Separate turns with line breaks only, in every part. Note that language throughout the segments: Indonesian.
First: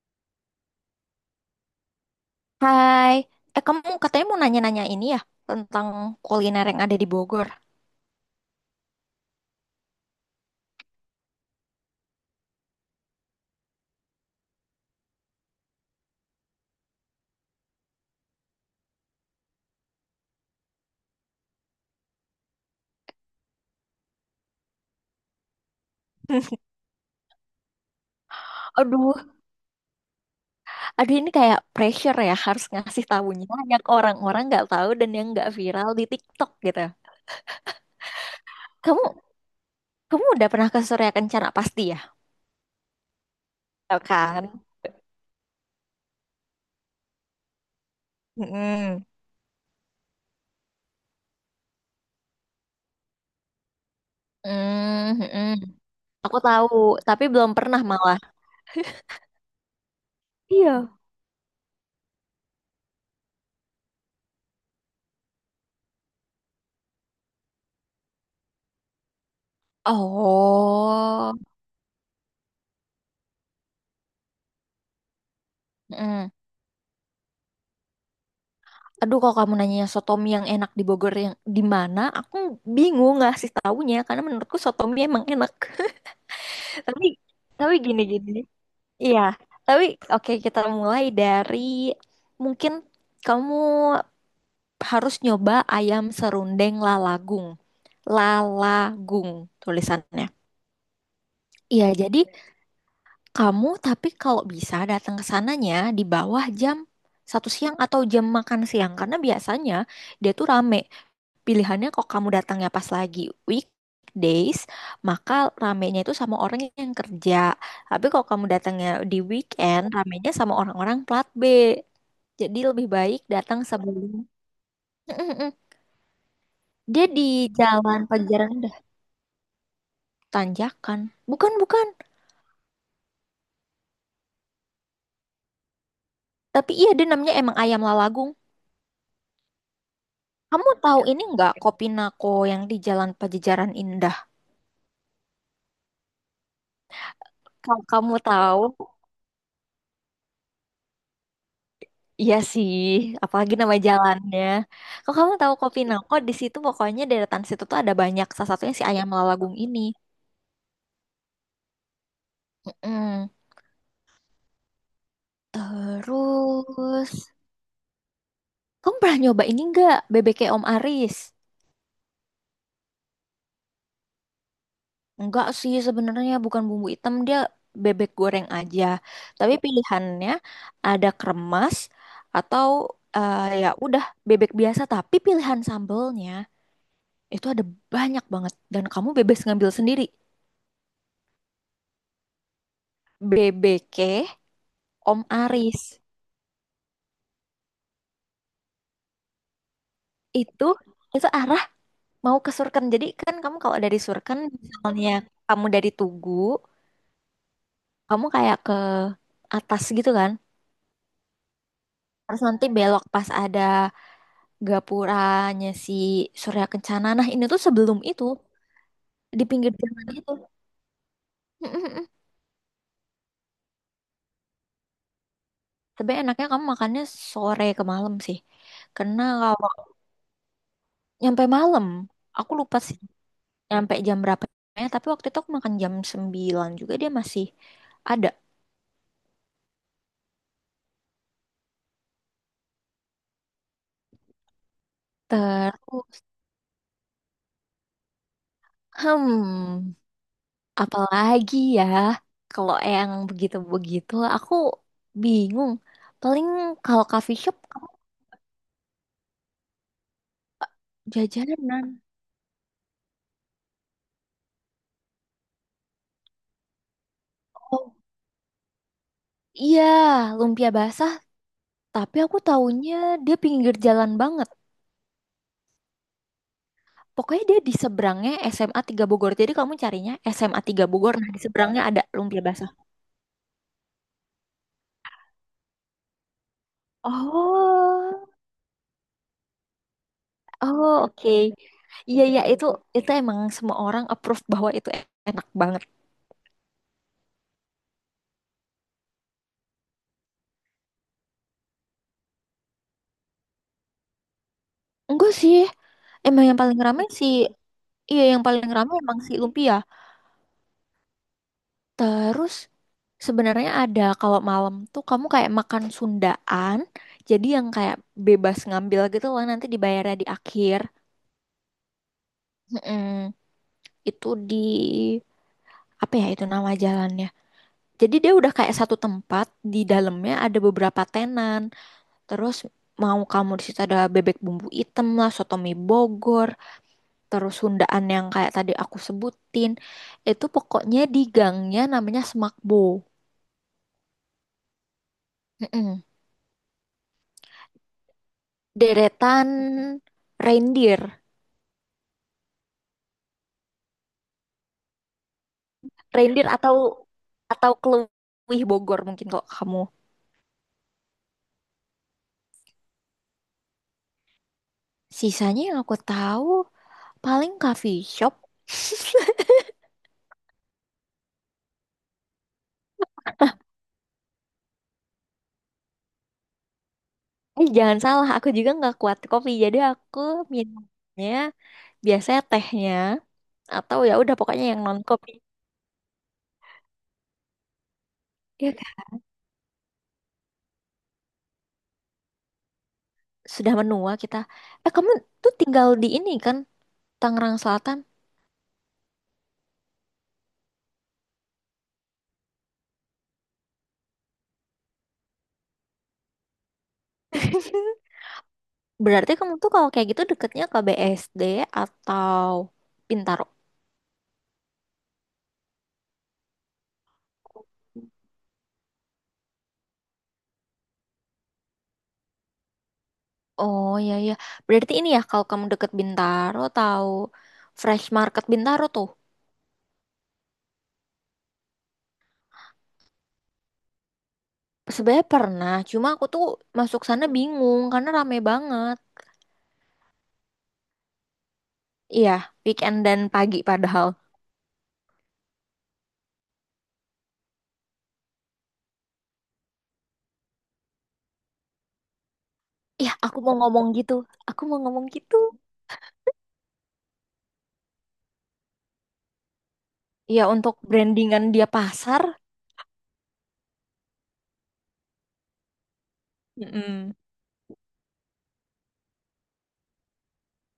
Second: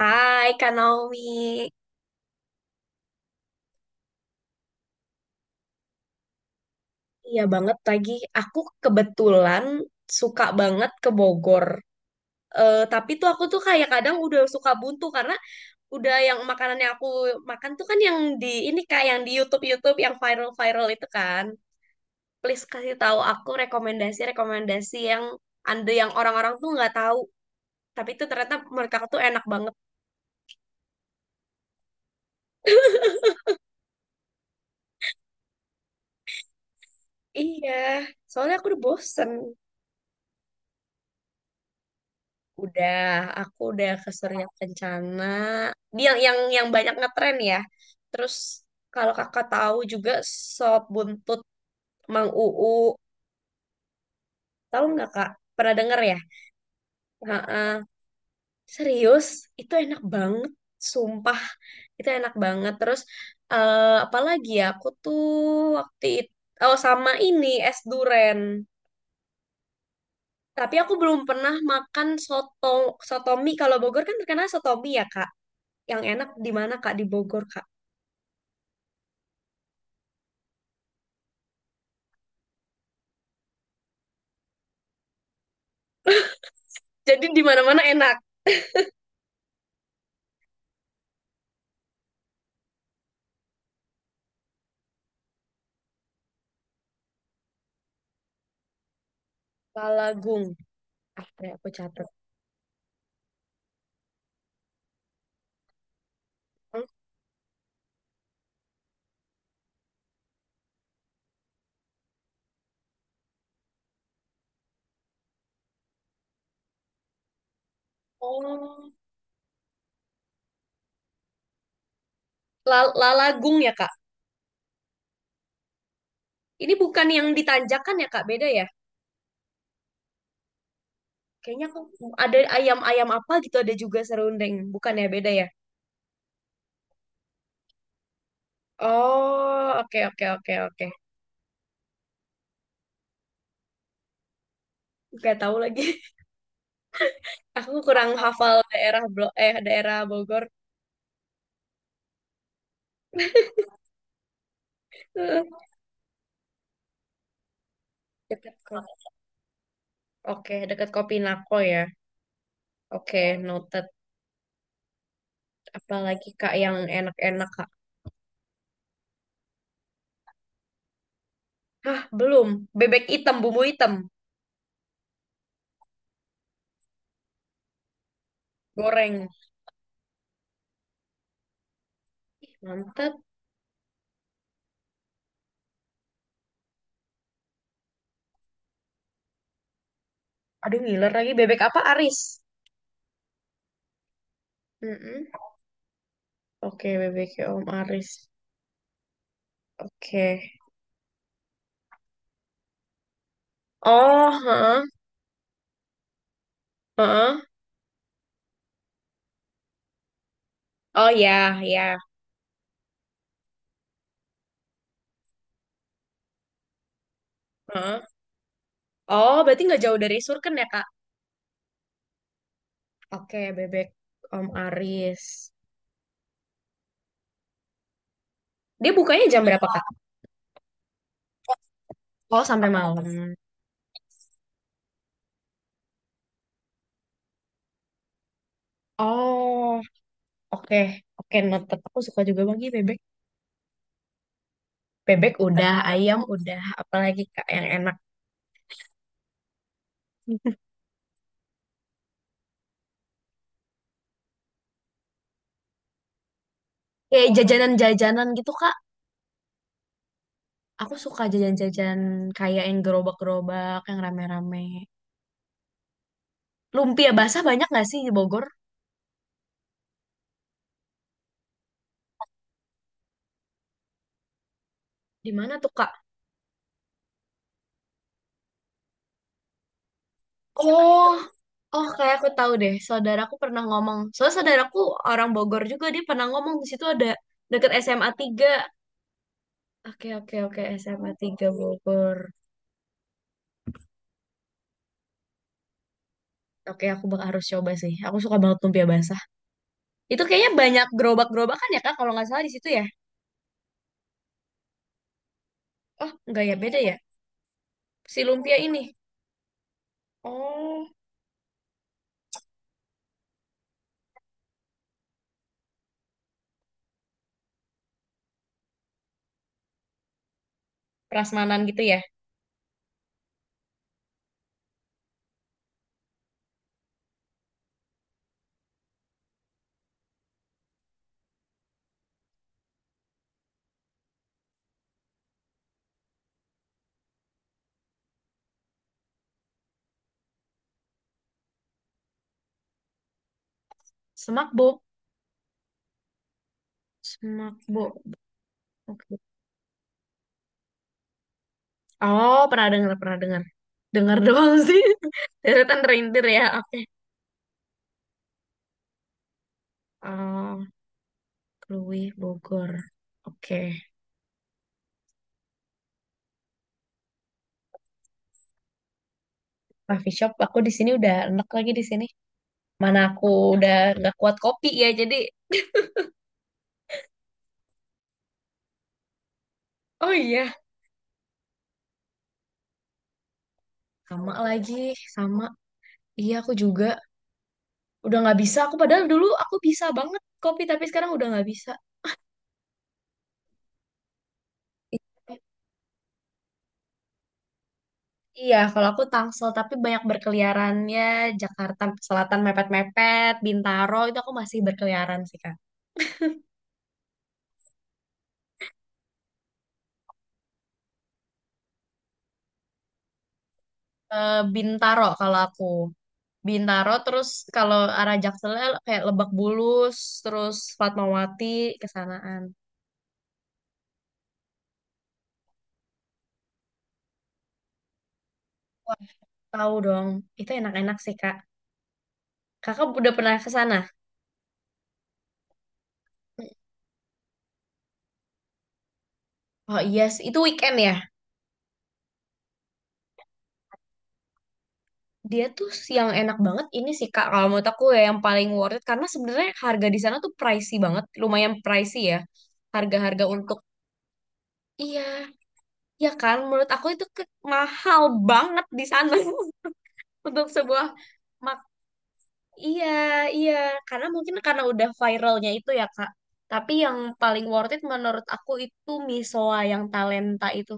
Hai Kak Naomi,
Hai, eh kamu katanya mau nanya-nanya ini ya tentang kuliner yang ada di
iya
Bogor.
banget lagi. Aku kebetulan suka banget ke Bogor. Tapi tuh aku tuh kayak kadang udah suka buntu karena udah yang makanan yang aku makan tuh kan yang di ini kak yang di YouTube-YouTube yang viral-viral itu kan. Please kasih tahu aku rekomendasi-rekomendasi yang anda yang orang-orang tuh nggak tahu. Tapi itu ternyata mereka
Aduh,
tuh enak banget.
aduh ini kayak pressure ya harus ngasih tahunya banyak orang-orang nggak tahu dan yang nggak viral di TikTok gitu.
Iya, soalnya aku udah
Kamu
bosen.
kamu udah pernah ke Surya Kencana pasti ya?
Udah, aku udah
Tahu
ke Surya
kan?
Kencana. Dia yang banyak ngetren ya. Terus
Mm-mm.
kalau kakak tahu juga sop buntut Mang Uu, tahu nggak
Mm,
kak?
mm-mm.
Pernah denger ya?
Aku tahu, tapi belum pernah
Heeh.
malah.
Serius, itu enak banget,
Iya.
sumpah. Itu enak banget. Terus apalagi ya? Aku tuh waktu itu oh sama ini es duren. Tapi aku belum
Oh.
pernah makan sotomi. Kalau Bogor kan terkenal sotomi ya, Kak. Yang
Mm.
enak di mana, Kak? Di Bogor, Kak.
Aduh, kalau kamu nanya sotomi yang enak di Bogor yang di mana, aku bingung ngasih taunya karena menurutku sotomi emang enak. Tapi
Jadi di
tapi
mana-mana enak.
gini-gini. Iya, tapi oke kita mulai dari mungkin kamu harus nyoba ayam serundeng lalagung. Lalagung tulisannya.
Lalagung. Apa ya, aku
Iya,
catat.
jadi kamu tapi kalau bisa datang ke sananya di bawah jam satu siang atau jam makan siang karena biasanya dia tuh rame. Pilihannya kok kamu datangnya pas lagi weekdays, maka ramenya itu sama orang yang kerja. Tapi kalau kamu datangnya
Oh,
di weekend, ramenya sama orang-orang plat B. Jadi lebih baik
lalagung
datang
ya, Kak.
sebelum. Mm-mm-mm.
Ini
Dia
bukan
di
yang ditanjakan
Jalan
ya, Kak. Beda
Pajajaran
ya?
udah tanjakan. Bukan,
Kayaknya aku
bukan.
ada ayam-ayam apa gitu ada juga serundeng. Bukan ya, beda ya?
Tapi iya dia namanya emang Ayam Lalagung.
Oh, oke oke oke
Kamu
oke.
tahu ini nggak Kopi Nako yang di Jalan Pajajaran Indah?
Gak tahu lagi. Aku
Kalau
kurang
kamu
hafal
tahu,
daerah Blo eh daerah Bogor.
iya sih, apalagi nama jalannya. Kalau kamu
Eh,
tahu Kopi Nangko, di situ pokoknya deretan situ tuh ada banyak. Salah
Dekat
satunya
Ko-
si ayam lalagung ini.
Oke, dekat Kopinako ya.
Mm-mm.
Oke, noted. Apalagi Kak yang
Terus,
enak-enak, Kak?
kamu pernah nyoba ini nggak bebeknya Om Aris?
Hah, belum. Bebek hitam, bumbu hitam,
Enggak sih sebenarnya bukan bumbu hitam dia bebek goreng aja.
goreng.
Tapi pilihannya ada kremes
Ih,
atau
Mantap.
eh, ya udah bebek biasa. Tapi pilihan sambelnya itu ada banyak banget dan kamu bebas ngambil sendiri.
Aduh, ngiler lagi. Bebek apa? Aris.
Bebek. Om
Mm-mm.
Aris
Oke, bebeknya Om Aris. Oke.
itu itu arah mau ke Surken. Jadi kan kamu kalau dari
Oh,
Surken
heeh,
misalnya kamu dari Tugu,
heeh.
kamu kayak ke atas gitu kan.
Oh ya, ya.
Terus nanti belok pas ada gapuranya si Surya Kencana. Nah, ini tuh sebelum
Heeh.
itu
Oh,
di
berarti
pinggir
nggak jauh
jalan
dari
itu.
Surken ya, Kak?
Mm-mm-mm.
Oke, bebek Om Aris.
Tapi enaknya kamu makannya sore ke malam sih.
Dia
Karena
bukanya jam berapa,
kalau
Kak?
nyampe malam,
Oh,
aku
sampai
lupa sih
malam.
nyampe jam berapa. Tapi waktu itu aku makan jam 9 juga dia masih ada.
Oh, oke. Oke, noted. Aku suka juga bagi bebek. Bebek udah, ayam
Terus
udah, apalagi Kak yang enak.
Hmm, apalagi ya kalau yang begitu-begitu aku bingung. Paling kalau
Kayak
coffee shop kamu
jajanan-jajanan gitu, Kak. Aku suka
jajanan.
jajan-jajan kayak yang gerobak-gerobak, yang rame-rame. Lumpia basah banyak nggak
Oh
sih di Bogor?
iya, lumpia basah, tapi aku taunya dia pinggir jalan banget.
Di mana tuh, Kak?
Pokoknya dia di seberangnya SMA 3 Bogor. Jadi kamu carinya SMA 3
Oh,
Bogor. Nah, di seberangnya
oh
ada
kayak aku
lumpia
tahu
basah.
deh. Saudaraku pernah ngomong. Soalnya saudaraku orang Bogor juga, dia pernah ngomong di situ ada deket SMA
Oh,
3 Oke, oke, oke,
oh
SMA
oke.
tiga Bogor.
Iya, iya itu emang semua orang approve bahwa itu enak banget.
Oke, aku bak harus coba sih. Aku suka banget lumpia basah. Itu kayaknya banyak gerobak-gerobakan ya, Kak, kalau nggak salah di situ ya.
Enggak sih.
Oh, nggak
Emang
ya,
yang
beda
paling
ya.
ramai sih.
Si
Iya, yang
lumpia
paling
ini.
ramai emang si lumpia.
Oh,
Terus sebenarnya ada kalau malam tuh kamu kayak makan Sundaan, jadi yang kayak bebas ngambil gitu loh nanti dibayarnya di akhir.
prasmanan gitu ya.
Mm-mm. Itu di apa ya itu nama jalannya. Jadi dia udah kayak satu tempat di dalamnya ada beberapa tenan. Terus mau kamu di situ ada bebek bumbu item lah, soto mie Bogor, terus Sundaan yang kayak tadi aku sebutin. Itu pokoknya di gangnya namanya Semakbo.
Semak
Mm-mm.
Smakbo. Oke.
Deretan reindeer,
Oh, pernah dengar, pernah dengar. Dengar doang sih. Deretan reindeer ya.
reindeer atau
Oke.
atau keluih Bogor mungkin kok kamu.
Oh, Krui Bogor. Oke.
Sisanya yang aku tahu paling coffee shop.
Coffee shop aku di sini udah enak lagi di sini. Mana aku udah nggak kuat kopi ya. Jadi,
Eh jangan salah, aku juga nggak kuat kopi, jadi
oh
aku
iya,
minumnya biasanya tehnya atau ya
sama
udah pokoknya
lagi,
yang non kopi.
sama. Iya, aku juga udah nggak bisa.
Ya
Aku
kan?
padahal dulu aku bisa banget kopi, tapi sekarang udah nggak bisa.
Sudah menua kita. Eh kamu tuh tinggal di ini kan Tangerang Selatan.
Iya, kalau aku Tangsel tapi banyak berkeliarannya Jakarta Selatan mepet-mepet, Bintaro itu aku masih berkeliaran sih Kak.
Berarti kamu tuh kalau kayak gitu deketnya ke BSD atau Pintar.
Bintaro kalau aku. Bintaro terus kalau arah Jakselnya kayak Lebak Bulus, terus Fatmawati kesanaan.
Oh, ya ya. Berarti ini ya kalau kamu deket Bintaro tahu Fresh Market Bintaro
Wah,
tuh.
tahu dong. Itu enak-enak sih Kak. Kakak udah pernah ke sana?
Sebenarnya pernah, cuma aku tuh masuk sana bingung karena rame banget.
Oh iya, sih. Itu weekend ya?
Iya, weekend dan pagi padahal.
Dia tuh yang enak banget ini sih Kak, kalau menurut aku ya yang paling worth it karena sebenarnya harga di sana tuh pricey banget, lumayan pricey ya.
Iya,
Harga-harga
aku mau
untuk
ngomong gitu. Aku mau ngomong
iya,
gitu.
ya kan menurut aku itu mahal banget di sana
Iya,
untuk
untuk
sebuah
brandingan
mak
dia pasar.
iya, iya, karena mungkin karena udah viralnya itu ya Kak. Tapi yang
Mm-mm.
paling worth it menurut aku itu misoa yang talenta itu.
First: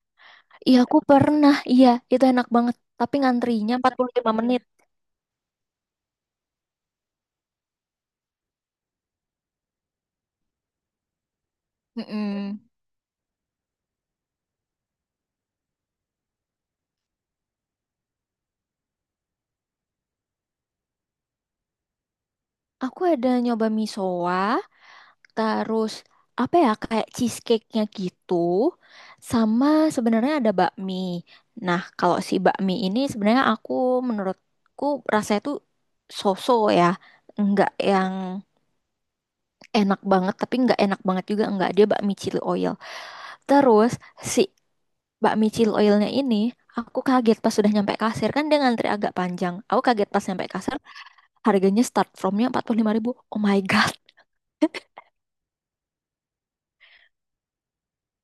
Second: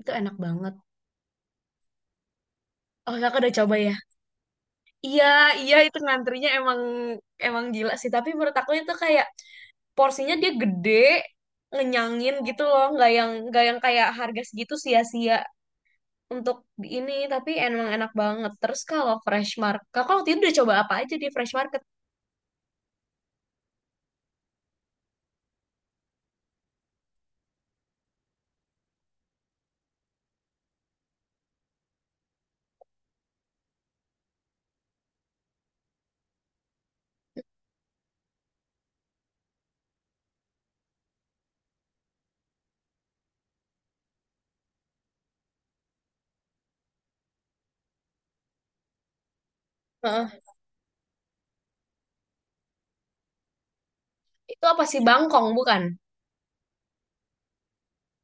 Itu enak banget.
Iya, aku pernah. Iya, itu enak banget.
Oh,
Tapi
Kakak udah
ngantrinya
coba ya?
45 menit.
Iya, iya itu ngantrinya emang emang gila sih, tapi menurut aku itu kayak porsinya dia gede, ngenyangin
Mm-mm.
gitu loh, nggak yang kayak harga segitu sia-sia untuk di ini, tapi emang enak banget. Terus kalau fresh market, kakak waktu itu udah coba apa aja di fresh market?
Aku ada nyoba misoa, terus apa ya kayak cheesecake-nya gitu. Sama sebenarnya ada bakmi. Nah, kalau si bakmi ini sebenarnya aku menurutku rasanya tuh so-so ya. Enggak yang enak banget tapi enggak enak banget juga enggak dia bakmi chili oil. Terus si bakmi chili oilnya ini aku kaget pas sudah nyampe kasir kan dia ngantri agak panjang. Aku kaget pas
Heeh.
nyampe kasir harganya start from-nya 45 ribu. Oh my God.
Itu apa sih bangkong bukan?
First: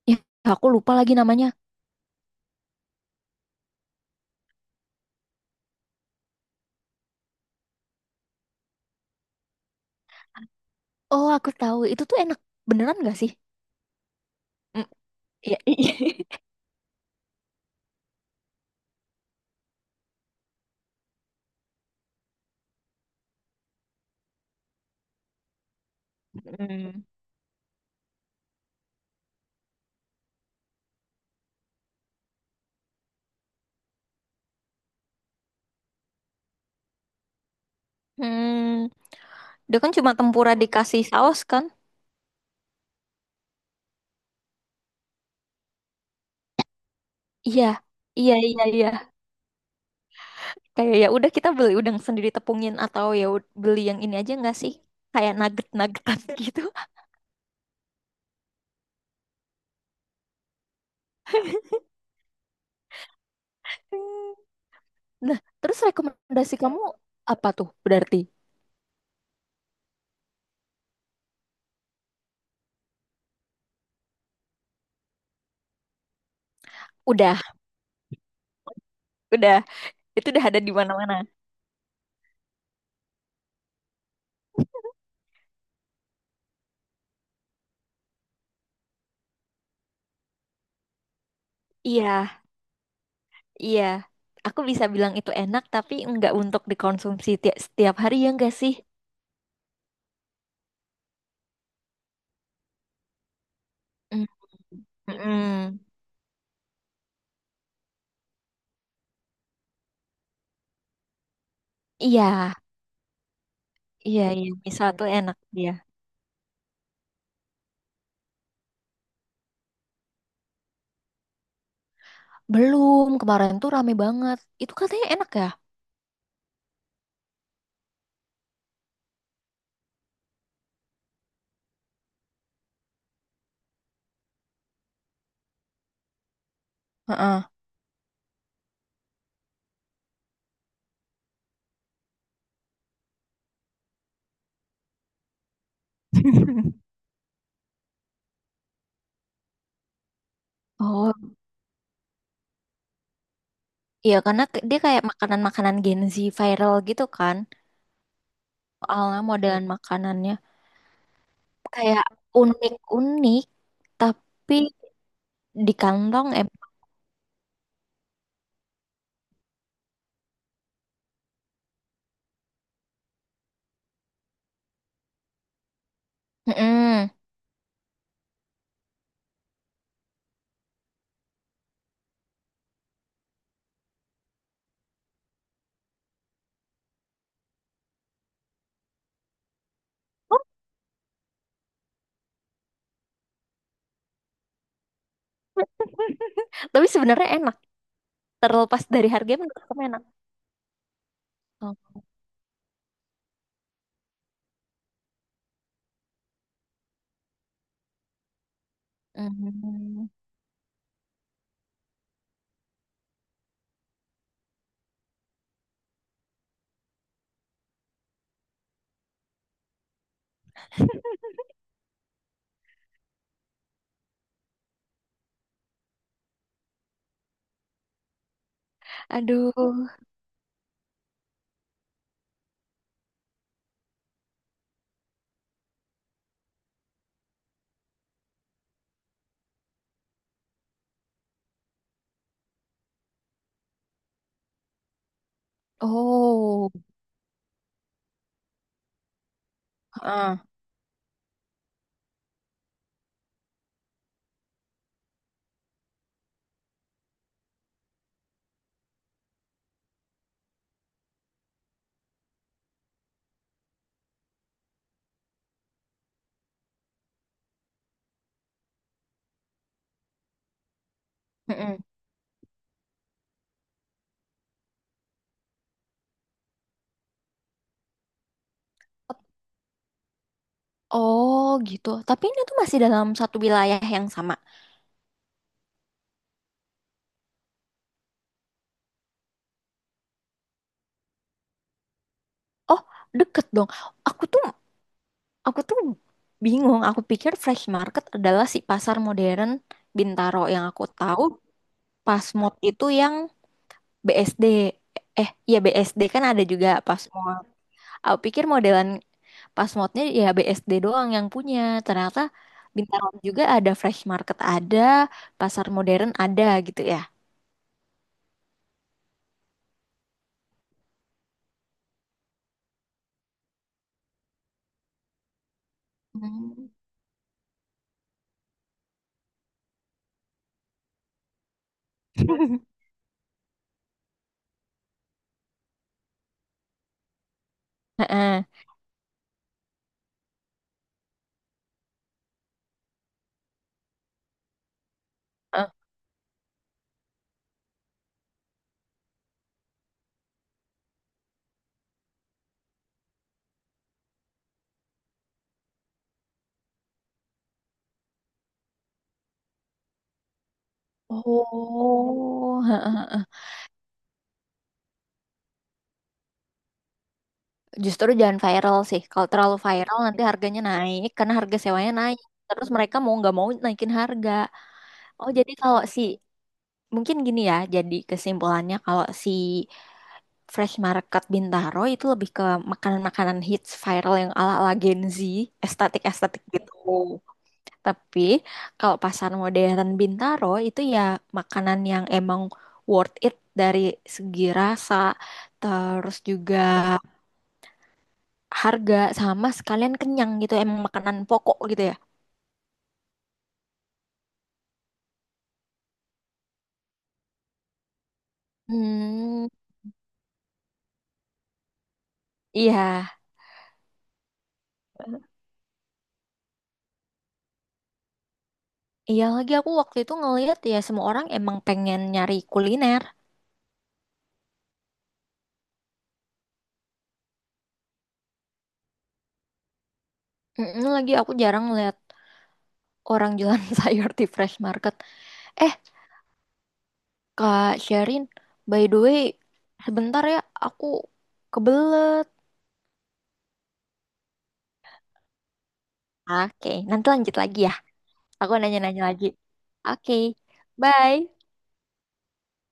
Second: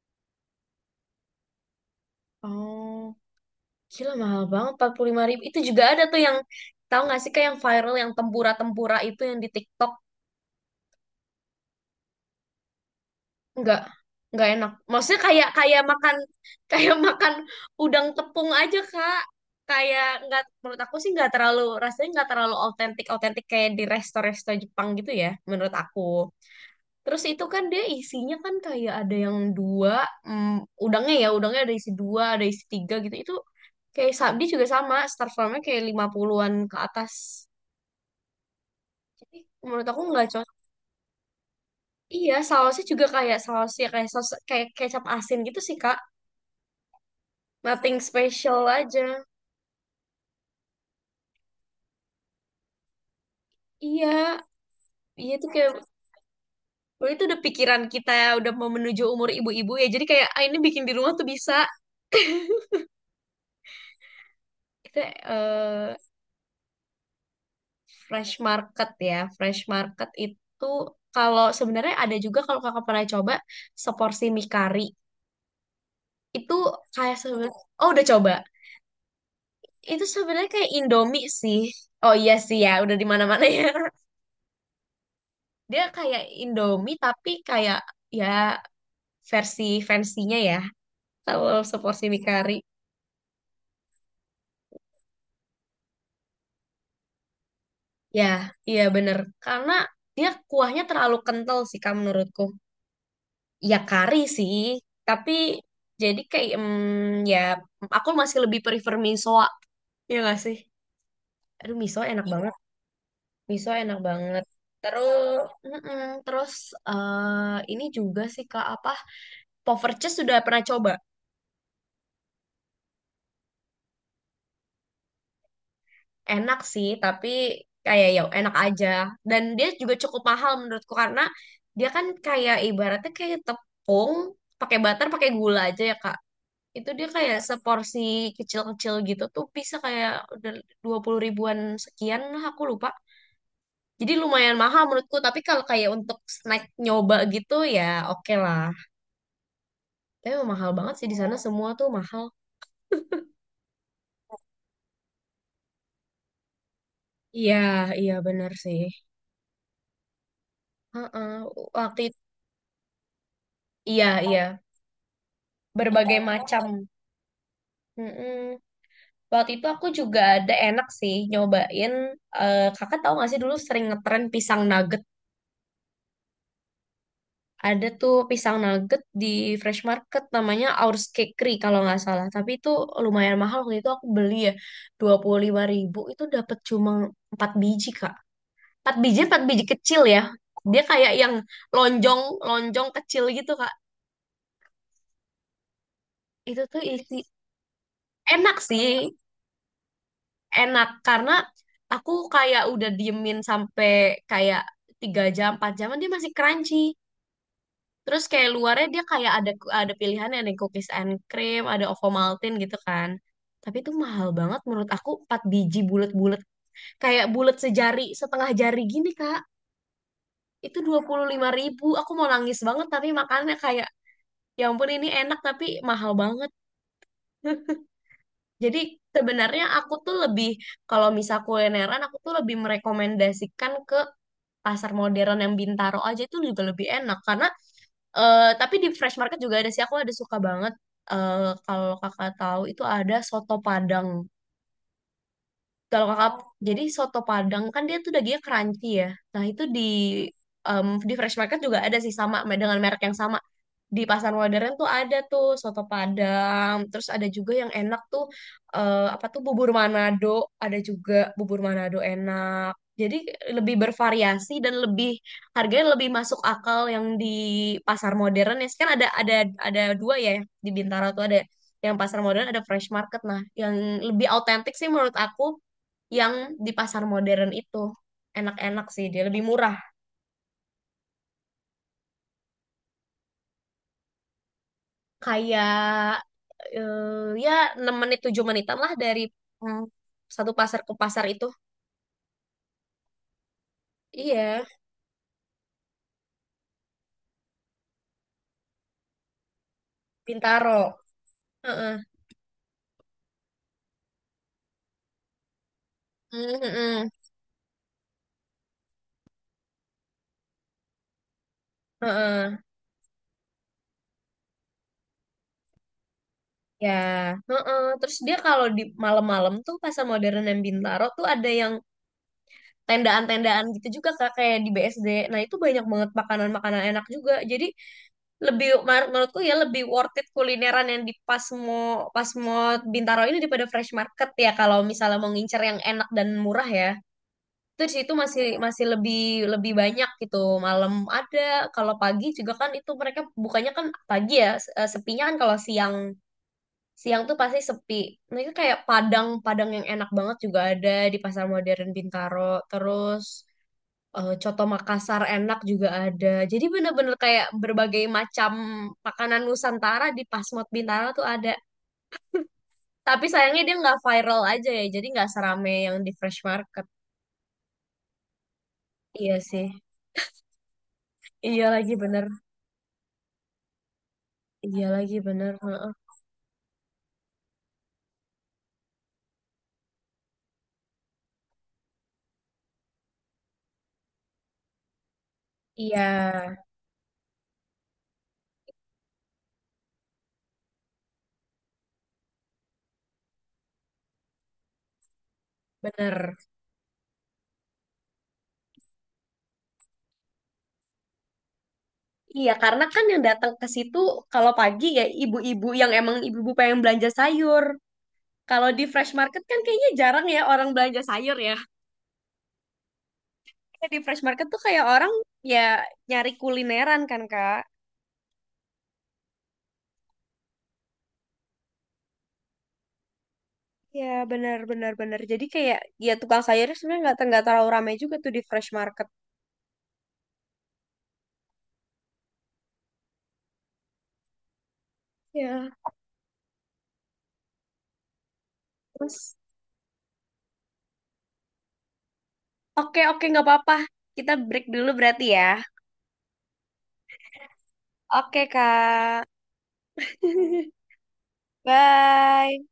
Ya, aku lupa lagi namanya.
Oh, gila mahal banget 45.000. Itu juga ada tuh yang tahu nggak sih kayak yang viral yang tempura-tempura itu yang di TikTok.
Oh, aku tahu. Itu tuh enak. Beneran gak sih?
nggak nggak enak
Mm,
maksudnya kayak
iya,
kayak makan
iya.
kayak makan udang tepung aja kak kayak nggak menurut aku sih nggak terlalu rasanya nggak terlalu autentik autentik kayak di resto-resto Jepang gitu ya menurut aku
Hmm.
terus itu kan dia isinya kan kayak ada yang dua mm, udangnya ya udangnya ada isi dua ada isi tiga gitu itu kayak sabdi juga sama star farmnya kayak 50-an ke atas
Hmm.
jadi
Dia
menurut
kan
aku
cuma
nggak cocok
tempura dikasih saus kan?
iya sausnya juga kayak sausnya kayak saus kayak kecap asin gitu sih kak
Iya.
nothing
Iya, iya,
special
iya.
aja.
Kayak ya udah kita beli udang sendiri tepungin atau beli yang
Iya,
ini aja nggak sih? Kayak
iya tuh kayak
nugget-nuggetan gitu.
dulu itu udah pikiran kita ya, udah mau menuju umur ibu-ibu ya. Jadi kayak ah, ini bikin di rumah tuh bisa. Kita
Nah, terus
eh,
rekomendasi kamu apa tuh? Berarti
fresh market ya. Fresh market itu kalau sebenarnya ada juga kalau kakak pernah coba seporsi mie kari. Itu kayak
udah,
sebenarnya oh udah coba.
udah.
Itu
Itu udah
sebenarnya
ada di
kayak
mana-mana.
Indomie sih. Oh iya sih ya, udah di mana-mana ya. Dia kayak Indomie tapi kayak ya versi fancy-nya ya. Kalau seporsi mie
Iya,
kari.
iya. Aku bisa bilang itu enak tapi nggak untuk dikonsumsi setiap hari ya nggak
Ya,
sih?
iya bener. Karena dia kuahnya terlalu kental sih Kak menurutku. Ya kari
Mm,
sih, tapi
mm-mm.
jadi kayak mm, ya aku masih lebih prefer misoa. Iya gak sih? Aduh miso
Iya,
enak banget. Miso enak
iya,
banget.
iya. Misal tuh enak
Terus,
dia.
mm-mm, terus ini juga sih Kak apa? Poverches sudah pernah coba?
Belum, kemarin tuh rame banget. Itu katanya enak ya?
Enak sih tapi kayak ya enak aja dan dia juga cukup mahal menurutku karena dia kan kayak ibaratnya kayak tepung pakai butter pakai gula aja ya Kak itu dia kayak
Heeh.
seporsi kecil-kecil gitu tuh bisa kayak udah 20.000-an sekian lah aku lupa jadi lumayan mahal menurutku tapi kalau kayak untuk snack nyoba gitu ya oke lah tapi emang mahal banget sih di
Oh,
sana semua tuh mahal
iya karena dia kayak makanan-makanan Gen Z viral gitu kan.
iya iya bener sih.
Soalnya modelan makanannya
Heeh, Waktu
kayak
itu,
unik-unik
iya
tapi
iya
di
berbagai
kantong em.
macam. Mm-mm. Waktu itu aku juga ada enak sih nyobain. Kakak tahu nggak sih dulu sering ngetren pisang nugget.
Mm-mm.
Ada tuh pisang nugget di Fresh Market namanya Our Cakery kalau nggak salah. Tapi itu lumayan mahal waktu itu aku beli ya 25.000 itu dapat cuma 4 biji Kak. Empat biji 4 biji kecil ya. Dia kayak yang lonjong lonjong kecil gitu Kak. Itu tuh
Tapi
isi
sebenarnya enak.
enak
Terlepas dari
sih.
harga menurut kamu enak.
Enak karena
Oh.
aku kayak udah diemin sampai kayak tiga jam 4 jam dia masih crunchy terus kayak luarnya dia kayak ada
Mm.
pilihannya ada cookies and cream ada Ovomaltine gitu kan tapi itu mahal banget menurut aku 4 biji bulat-bulat kayak bulat sejari setengah jari gini kak itu 25.000 aku mau nangis banget tapi makannya kayak ya ampun ini enak tapi mahal banget. Jadi sebenarnya
Aduh.
aku tuh lebih kalau misal kulineran aku tuh lebih merekomendasikan pasar modern yang Bintaro aja itu juga lebih enak karena tapi di Fresh Market juga ada sih aku ada suka banget kalau kakak tahu itu ada soto Padang kalau kakak
Oh,
jadi soto Padang kan dia tuh dagingnya crunchy ya nah itu di
heeh.
di Fresh Market juga ada sih sama dengan merek yang sama di Pasar Modern tuh ada tuh soto Padang, terus ada juga yang enak tuh apa tuh bubur Manado, ada juga bubur Manado enak. Jadi lebih bervariasi dan lebih harganya lebih masuk akal yang di Pasar Modern ya. Kan ada dua ya di Bintaro tuh ada
Mm-mm.
yang Pasar Modern ada Fresh Market. Nah, yang lebih autentik sih menurut aku yang di Pasar Modern itu enak-enak sih dia lebih murah
Oh gitu. Tapi ini tuh masih dalam satu wilayah yang sama.
kayak eh, ya 6 menit 7 menitan lah dari mm, satu pasar ke pasar itu.
Oh, deket dong. Aku tuh
Iya,
aku tuh bingung. Aku pikir Fresh Market adalah si pasar modern Bintaro yang
Bintaro.
aku tahu.
Heeh.
Pasmod itu yang BSD. Eh, ya BSD kan ada
Mm,
juga
heeh.
Pasmod. Aku pikir modelan Pasmodnya ya BSD doang yang punya. Ternyata
Heeh.
Bintaro juga ada Fresh Market ada, pasar modern ada gitu
Ya,
ya.
heeh. Terus dia kalau di malam-malam tuh pasar modern dan Bintaro tuh ada yang tendaan-tendaan gitu juga Kak, kayak di BSD. Nah, itu banyak banget
Hmm.
makanan-makanan enak juga. Jadi lebih menurutku ya lebih worth it kulineran yang di Pasmo Pasmo Bintaro ini daripada Fresh Market ya kalau misalnya mau ngincer yang enak dan murah ya. Itu di situ masih
Heeh.
masih lebih lebih banyak gitu malam ada kalau pagi juga kan itu mereka bukannya kan pagi ya sepinya kan kalau siang siang tuh pasti sepi nah itu kayak padang padang yang enak banget juga ada di pasar modern Bintaro terus coto Makassar enak juga ada jadi bener-bener kayak berbagai macam makanan Nusantara di Pasmod Bintaro tuh ada
Oh, heeh,
tapi
heeh.
sayangnya dia nggak viral aja ya jadi nggak serame yang di Fresh Market
Justru jangan viral sih. Kalau
iya
terlalu
sih
viral nanti harganya naik karena harga
iya
sewanya
lagi
naik.
bener.
Terus mereka mau nggak mau naikin harga.
Iya lagi
Oh,
bener.
jadi kalau
Heeh.
si mungkin gini ya. Jadi kesimpulannya kalau si Fresh Market Bintaro itu lebih ke makanan-makanan hits viral yang ala-ala Gen Z,
Iya
estetik-estetik gitu. Tapi kalau pasar modern Bintaro itu ya makanan yang emang worth it dari segi rasa, terus
bener.
juga harga sama sekalian kenyang gitu emang makanan pokok gitu ya.
Iya, karena kan yang datang ke situ kalau pagi ya ibu-ibu yang emang ibu-ibu pengen belanja sayur. Kalau di fresh market
hmm
kan kayaknya jarang ya orang belanja sayur ya.
iya,
Kayak di fresh market tuh kayak orang ya nyari kulineran kan, Kak.
iya lagi aku waktu itu ngelihat ya semua orang emang pengen nyari kuliner.
Ya, benar benar benar. Jadi kayak ya tukang sayurnya sebenarnya nggak terlalu ramai juga tuh di fresh market.
Mm-mm, lagi aku jarang ngeliat orang jualan sayur di fresh market.
Ya,
Eh Kak Sherin by the way
terus
sebentar ya aku kebelet.
oke oke nggak apa-apa. Kita break dulu berarti ya.
Oke nanti lanjut lagi ya
Oke,
aku nanya-nanya
Kak.
lagi. Oke. Bye.
Bye.